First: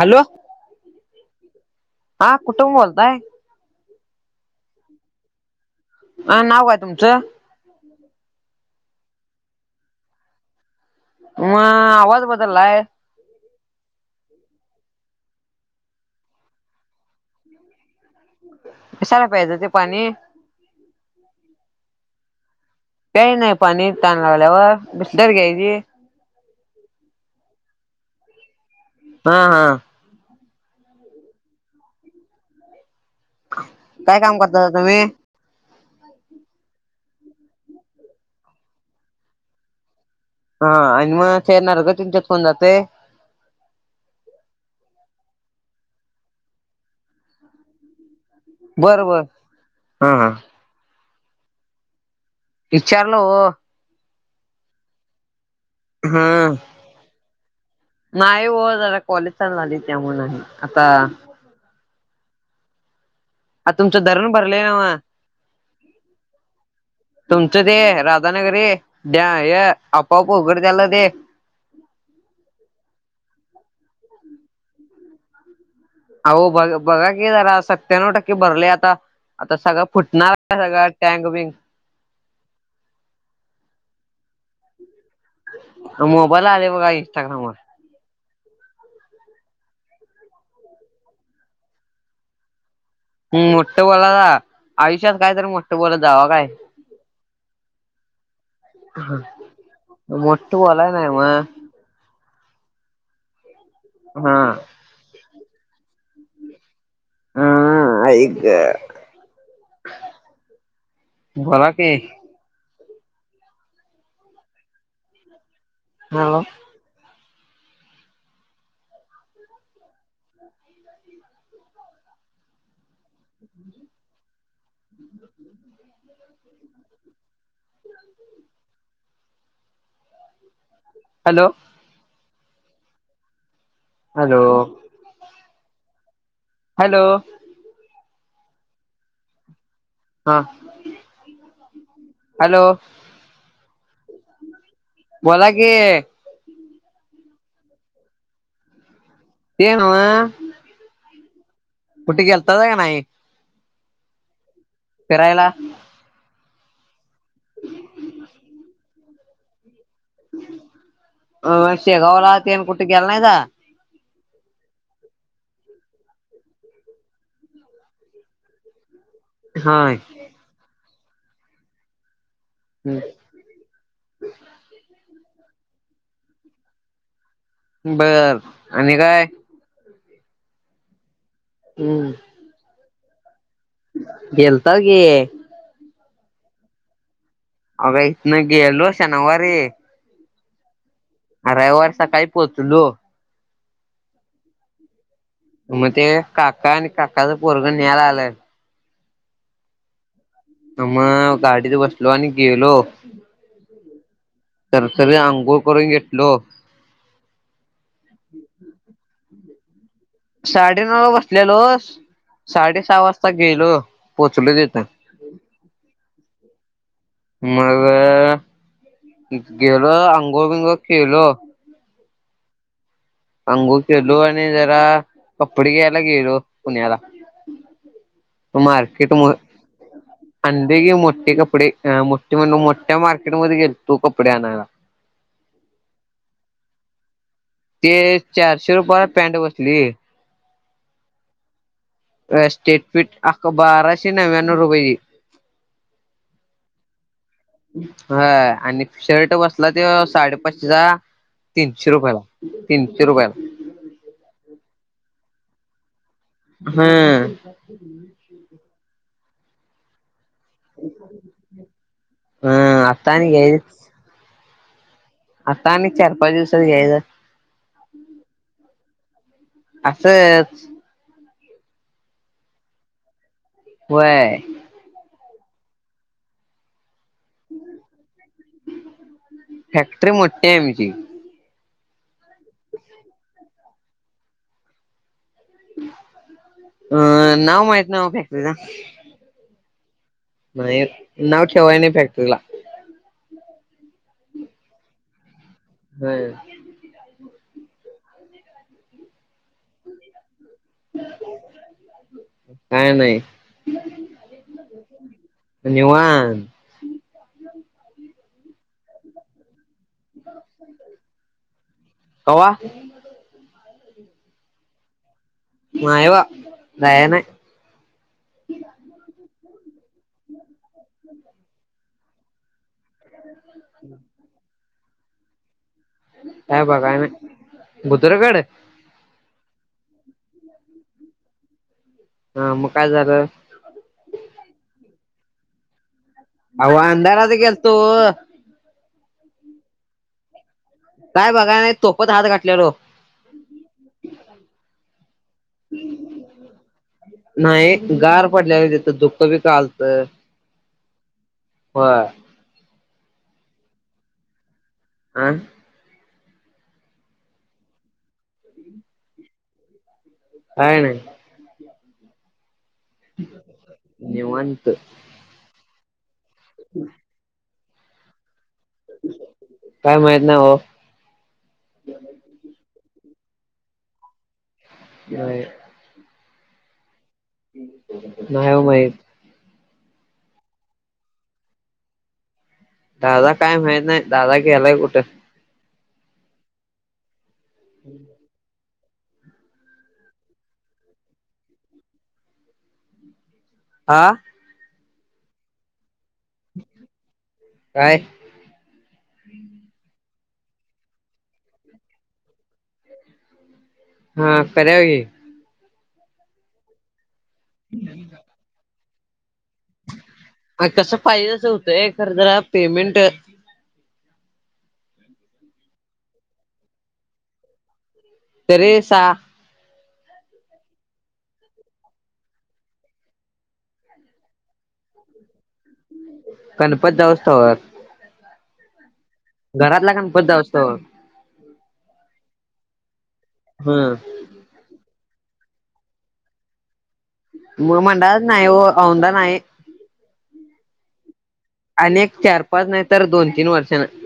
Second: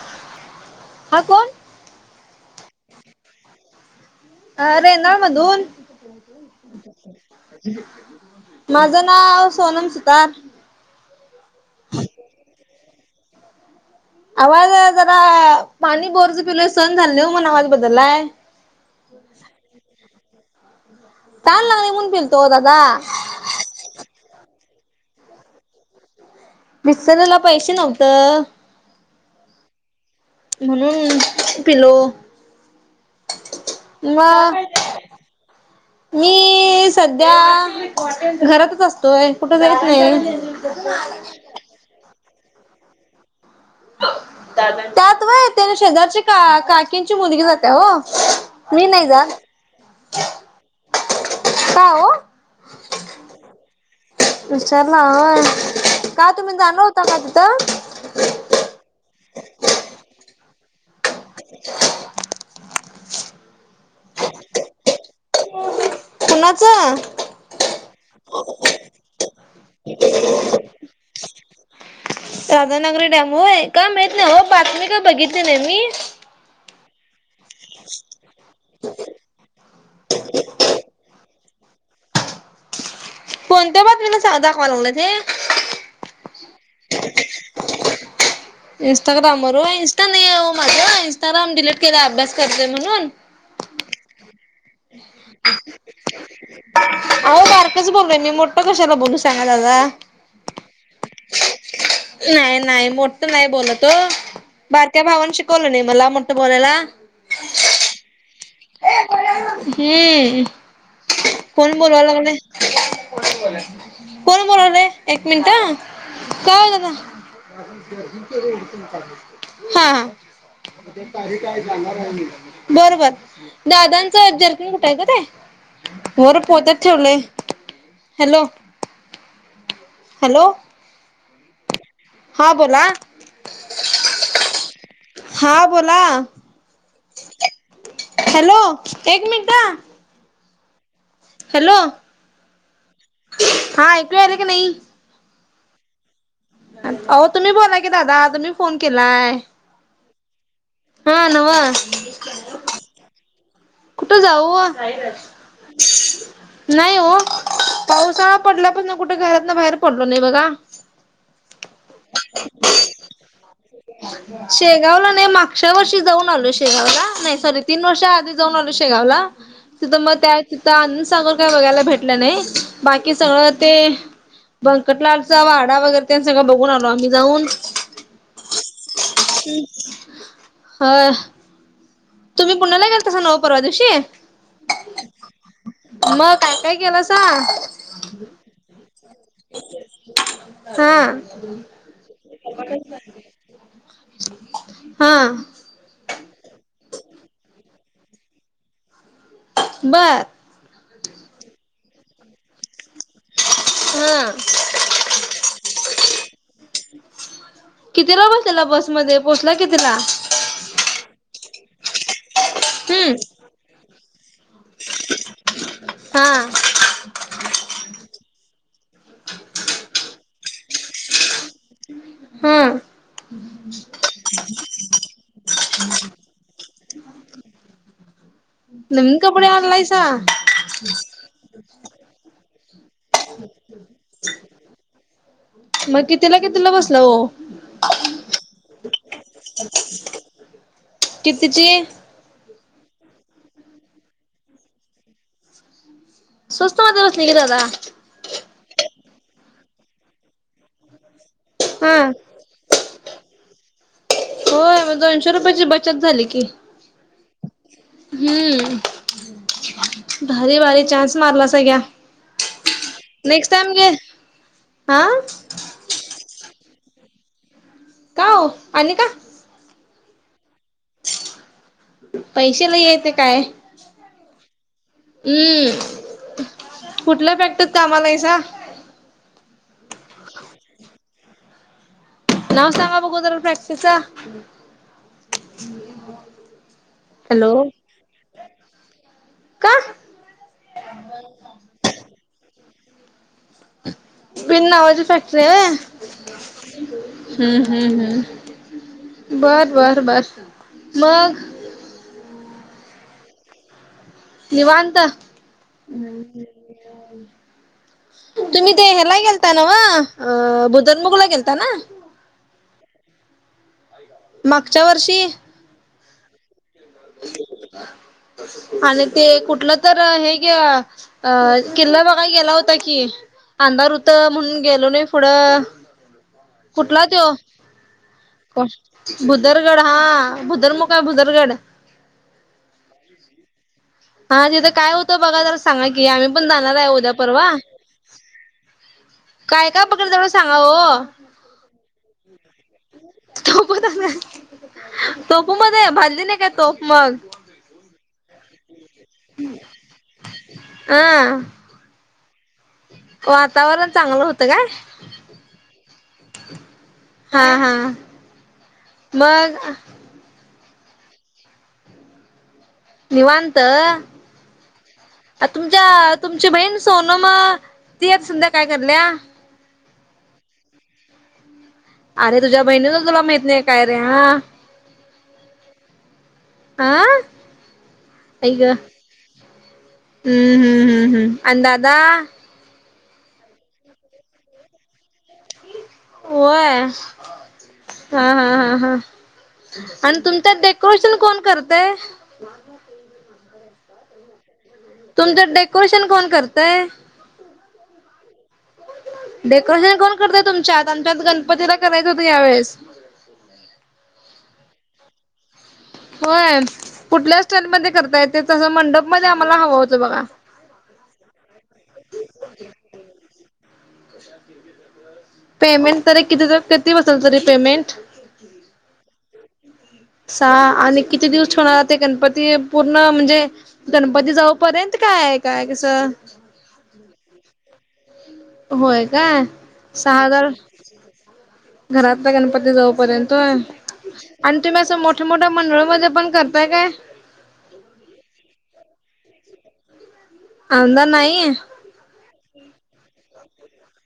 Hello हा कोण हा कुठून बोलताय. अ रेंदाळ मधून. आ नाव काय तुमचं. माझं नाव सोनम सुतार. म आवाज बदललाय. आवाज जरा पाणी बोरच पिलं सहन झाल नाही म्हणून आवाज बदललाय. कशाला प्यायच ते पाणी. तहान लागली म्हणून पिलतो ओ दादा. प्यायच नाही पाणी तहान लागल्यावर बिसलेरी घ्यायची. बिसलेरीला पैशे नव्हत. हा हा म्हणून पिलो काय काम मग. करता तुम्ही मी. मी सध्या घरातच असतोय कुठे जाईत नाही. हा आणि मग फेरणार ग त्यांच्यात कोण जातय. त्यात व्हय ते ना शेजारची का काकींची मुलगी जात्या ओ. मी बर नाही बर जात हा हा का हो. विचारलं हो. विचारला होय का हम्म तुम्ही जाणार होता का तिथं. नाही व जरा कॉलेज झालय त्यामुळ नाय आता. [unintelligible] आता तुमचा धरण भरलय न्हव. कुणाचं. तुमचं ते राधानगरी डॅ हे आपोआप उगडतेल ते. राधनागरी डॅम होय काय माहित नाही हो बातमी का बघितली नाही मी अहो बघा. बघा कि जरा सत्त्याण्णव टक्के भरले आता आता सगळं फुटणार आहे सगळं टँक बिंक. कोणत्या बातमीला सांग दाखवा लागलेत हे. मोबाईलला आलंय बघा इंस्टाग्रामवर. इंस्टाग्राम वर होय इंस्टा नाही आहे हो माझ इंस्टाग्राम डिलीट केलय अभ्यास करते म्हणून. हम्म मोठं बोलासा आयुष्यात काय तरी मोठं बोलत जाव काय अहो बारकच बोललोय मी मोठं कशाला बोलू सांगा दादा. मोठ आलाय नाही मग. नाही.. नाही.. मोटु नाही बोलतो. हा बारक्या भावन शिकवल नाही मला मोठं बोलायला. हा.. हा.. ऐक ये.. पोरांनो, हे... बोला कोण की बोलवा लागलाय. कोण बोलवलं... एक मिनट.. हॅलो का हो दादा हा.. हा... उद्या तारीख आहे जाणार आहे मी, बर.. बर दादांचं जर्किंग कुठे आहे ग ते? वर पोत्यात ठेवलंय.. हॅलो! हॅलो! हॅलो! हा.. बोला हॅलो! हा.. बोला हॅलो! हॅलो!.. एक मिनटा हा हॅलो! हॅलो! हा.. ऐकू याल की नई. बोला... की अहो.. तुम्ही बोलाय की दादा, तुम्ही फोन केलाय. ते नव्ह हा.. नव्ह कुठ गेलता ह् नाही? कुठे जाऊ? फिरायला नाही ओ.. पावसाळा पडल्या पासून कुठ घरातन बाहेर पडलो नाही बघा. अ.. शेगावलाा ते कुठ गेला नायस. अच्छा [inaudible] शेगावला नाही मागच्या वर्षी जाऊन आलो शेगाव ला नाही सॉरी तीन वर्षा आधी जाऊन आलो शेगावला. तिथ मग होय त्या तिथ आनंद सागर काय बघायला भेटलं नाही. बाकी सगळं ते भंकटलालचा वाडा वगैरे त्यां सगळं बघून आलो आम्ही जाऊन. बर.. आणि काय? ह हम्म तुम्ही पुण्याला गेलतास नव्ह परवा दिवशी गेलताव की. मग काय -काय केलं सां अग.. इथन गेलो शनवारी हा रविवारी सकाळी पोहोचलो. हा मग ते काका आणि काकाचं पोरग न्यायला आलंय. बर मग गाडीत बसलो आणि गेलो. हा तरतरी अंघोळ करून घेतलो. कितीला बसलेला बस मध्ये पोहोचला कितीला? साडेनऊला बसलेलोस साडे सहा हम्म वाजता गेलो पोहोचलो तिथं. हा. मग गेलो अंंगोळ बिंगोळ केलो. हम्म. आंघुळ केेलो आणि जरा कपडे घ्यायला गेलो पुण्याला. नविन मार्केट कपडे आणलायसा. आणले की मोठे कपडे हा मोठे म्हणुन मोठ्या मार्केटमध्ये गेलतो कपडे आणायला. मगं कितीला कितीला बसला ओ? ते चारशे रुपयाला पॅन्ट बसली. कितीची स्टेट फीट आख बाराशे नव्याण्णव रुपयाची. स्वस्थ मध्ये बसली की दादा. ह आणि शर्ट बसला ते साडेपाचशेचा तीनशे रुपयाला. तीनशे रुपयला. होय दोनशे रुपयाची बचत झाली की. हम्म. हम्म. भारी भारी चान्स मारलासा घ्या हम्म आता आणि नेक्स्ट घ्याय टाइम घे. हा. आता आणि एक चार पाच दिवसात यायचं. का ओ आणि का? असंच. पैसे लई येत काय. व्हय. हम्म. कुठलं फॅक्टरीत कामाला आहेसा? फॅक्ट्री मोठी आहे आमची. नाव सांगा बघु जरा फॅक्टरीच? अह हॅलो नाव माहीत नाय ओ फॅक्टरीच. का? नाही नावं ठेवाय नाही फॅक्ट्रीला. बिन नावाची फॅक्टरी आहे व्हय. व्हय. हम्म हम्म हम् बर बर बर मग. काय नाही. निवांत. निवांत तुम्ही ते ह्याला गेलता नव्ह? अ बुधन मुगला गेलता ना. कवा? मागच्या वर्षी. नाय बा नाय नाय. ह. आणि ते कुठलं तर हे ग किल्ला बघाय गेला होता. कि अंधार होत म्हणून गेलो नाही पुढं. काय बघाय कुठला त्यो? नाही भुतरकड भुदरगड हा भुदर मुख हाय भुदरगड. हा मग काय झालं? हा तिथं काय होतं बघा जरा सांगा की आम्ही पण अहो जाणार आहे उद्या अंधारात परवा. गेलतो काय काय बघायच तेवढं? सांगा हो. काय बघाय नाही तोफत हात घातल्या तोफ तोफ मध्ये भाजली नाही काय तोफ मग? नाही गार पडल्याल तिथं धुक बीक आलत हा होय. वातावरण चांगलं होतं काय? आं? हा हा मग. काही नाय. निवांत? निवांत तुमच्या तुमची बहीण सोन मग तिएक संध्या काय करल्या? काय माहित नाही ओ. अरे तुझ्या बहिणीच तुला माहित नाही काय रे हा. नाही. आं? नाही ओ माहीत. हम्म हम्म हम्म आण दादा दादा काय माहित नाही दादा गेलाय कुठे? होय? हम्. हा हा हा हा आणि तुमच डेकोरेशन कोण करतय? [inaudible] हा. तुमचं डेकोरेशन कोण करतय? काय? डेकोरेशन कोण करत तुमच्यात? आमच्यात गणपतीला करायचं होतं ह्या वेळेस. हा करल की. होय कुठल्या स्टाईलमध्ये करता येते? तसं मंडपमध्ये आम्हाला हवं होतं बघा. कसं पाहिज तस होतंय खर तर पेमेंट पेमेंट तरी किती जपताय दिवसांचं जर पेमेंट तरी सहा सहा आणि किती दिवस ठेवणारे ते गणपती पूर्ण म्हणजे गणपती जाऊ पर्यंत काय काय कसं गणपती जाऊ स्तवर होय काय घरातला गणपत सहा जाऊस्तवर हजारात घरातला गणपती जाऊ पर्यंत हम्म. आणि तुम्ही असं मोठ्या मोठ्या मंडळामध्ये पण करताय काय? मोठ मंडळात नाही हो आउंदा नाही. आउंदा नाही. आणि एक चार-पाच नाहीतर दोन तीन वर्षानंतर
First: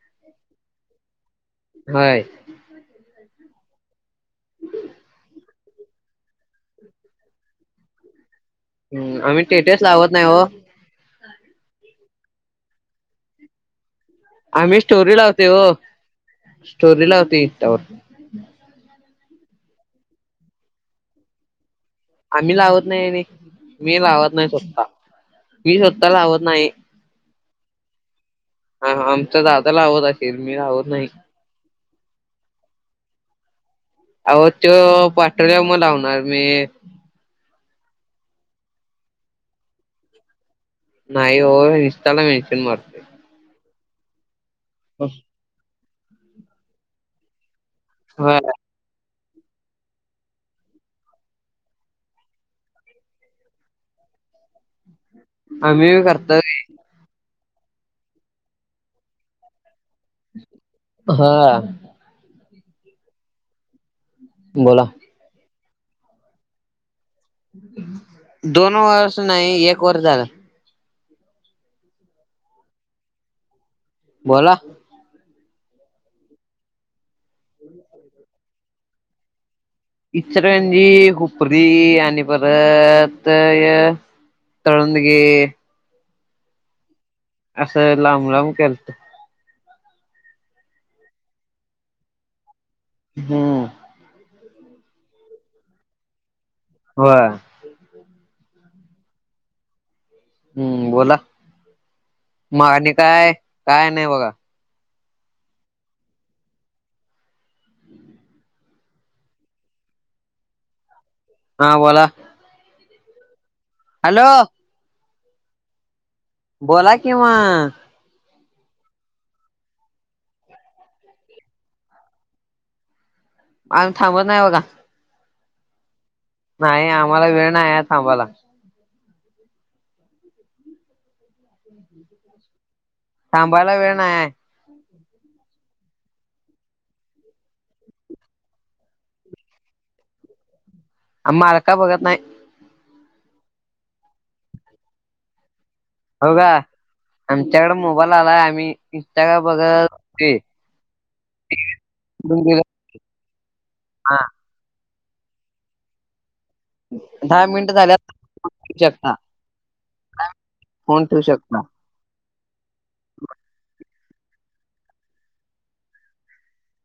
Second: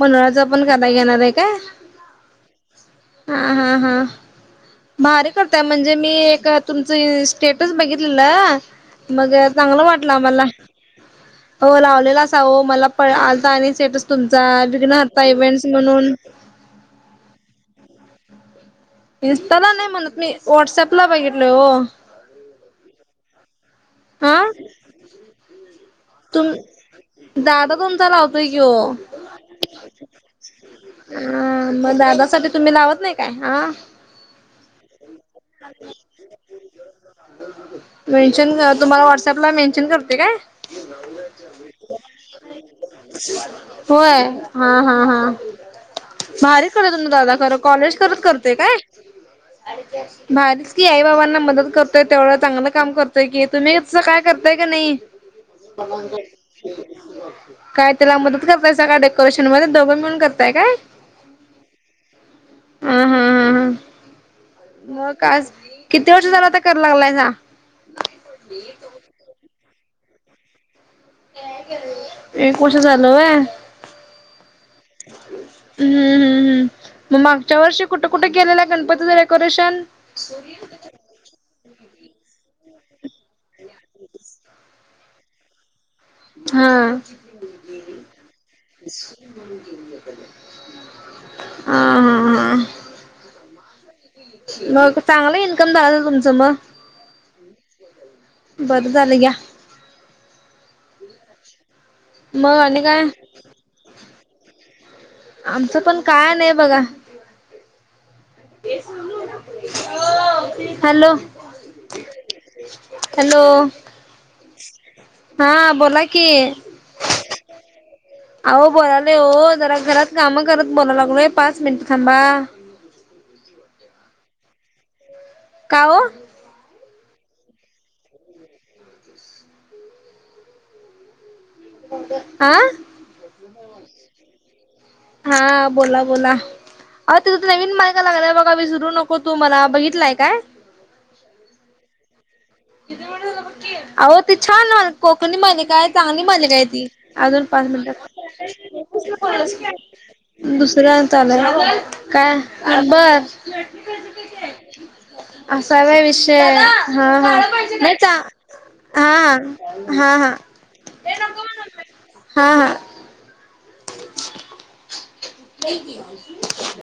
मंडळाचा पण गदा घेणारे काय? होय? हा हा हा भारी करतो. म्हणजे मी एक तुमचं स्टेटस बघितलेला. मग आम्ही चांगला टेटस लावत वाटला नाही आम्हाला. हो हो लावलेला असा हो, मला आलता आणि स्टेटस तुमचा आम्ही स्टोरी विघ्नहर्ता लावते इव्हेंट हो म्हणून. स्टोरी लावतोय इन्स्टावर. इन्स्टाला नाय म्हणत मी, व्हाट्सअप ला बघितलाय ओ आम्ही लावत नाही आणि, मी लावत हा नाही स्वतः मी स्वतः लावत तुम नाही. दादा तुमचा लावतोय की ओ हा हा हा आमचा दादा लावत असेल, मी लावत नाही. हा मग दादासाठी तुम्ही लावत नाही का? आ! अहो तो पाठवल्यावर मग लावणार मी. मेंशन तुम्हाला, व्हाट्सअप ला मेन्शन करते काय? नाही ओ इंस्टाल मेंशन मारतोय. होय हा हा हा भारी चाललंय, तुझं दादा खरं. कॉलेज करत होय करतोय काय? [inaudible] आलती आशी. भारीच की, आई बाबांना मदत करतोय तेवढे चांगलं काम करतोय की, तुम्हीच काय करताय की नाही? आम्ही भी करतोय की. काय त्याला मदत करतायसा काय डेकोरेशन मध्ये? दोघे मिळून करताय काय? हा हा हा हा बोला मग काच किती वर्ष झाले, आता करायला लागलायसा. दोन वर्ष नाही, एक वर्ष झालं. एक वर्ष झालं होय? बोला. हम्म हम्म हम्म मग मागच्या वर्षी कुठे गेलेल्या गणपती झाल्यावर? करू शान. इचलकरंजी. हुपरी आणि परत तळंदगे. हा. असं लांब लांब गेलतो. हा हा हा. हम्म. मग चांगलं इन्कम झालं तुमचं मग. होय. बंद झालं घ्या. हम्म बोला, मग आणि काय? काय नाही बघा. आमचं पण काय नाही बघा. हॅलो. हा बोला. हॅलो! हॅलो. हा बोला- की बोला किं मग. अहो बोलालोय हो जरा घरात कामं करत बोला लागलोय पाच मिनिटं थांबा आम्ही थांबत नाही बघा का ओ नाही आम्हाला वेळ नाही थांबाला आ थांबायला वेळ नाही आहे [inaudible] हा बोला बोला अहो तेच्यात नवीन मालिका लागल्या बघा विसरू नको तू मला बघितलाय का. आम्ही मालिका बघत नाही अहो ती छान कोकणी मालिका आहे. चांगली हो का मालिका आहे ती अजून पाच आमच्याकडे मिनटात मोबाईल आलाय आम्ही इंस्टाग्राम बघत होते. दुसऱ्यावर चालू आहे काय बघ. हा असाय होय विषय. हा दहा मिनट [unintelligible] हा हा हा फोन ठेवू हा शकता. हा हा [inaudible] [inaudible] उठलय की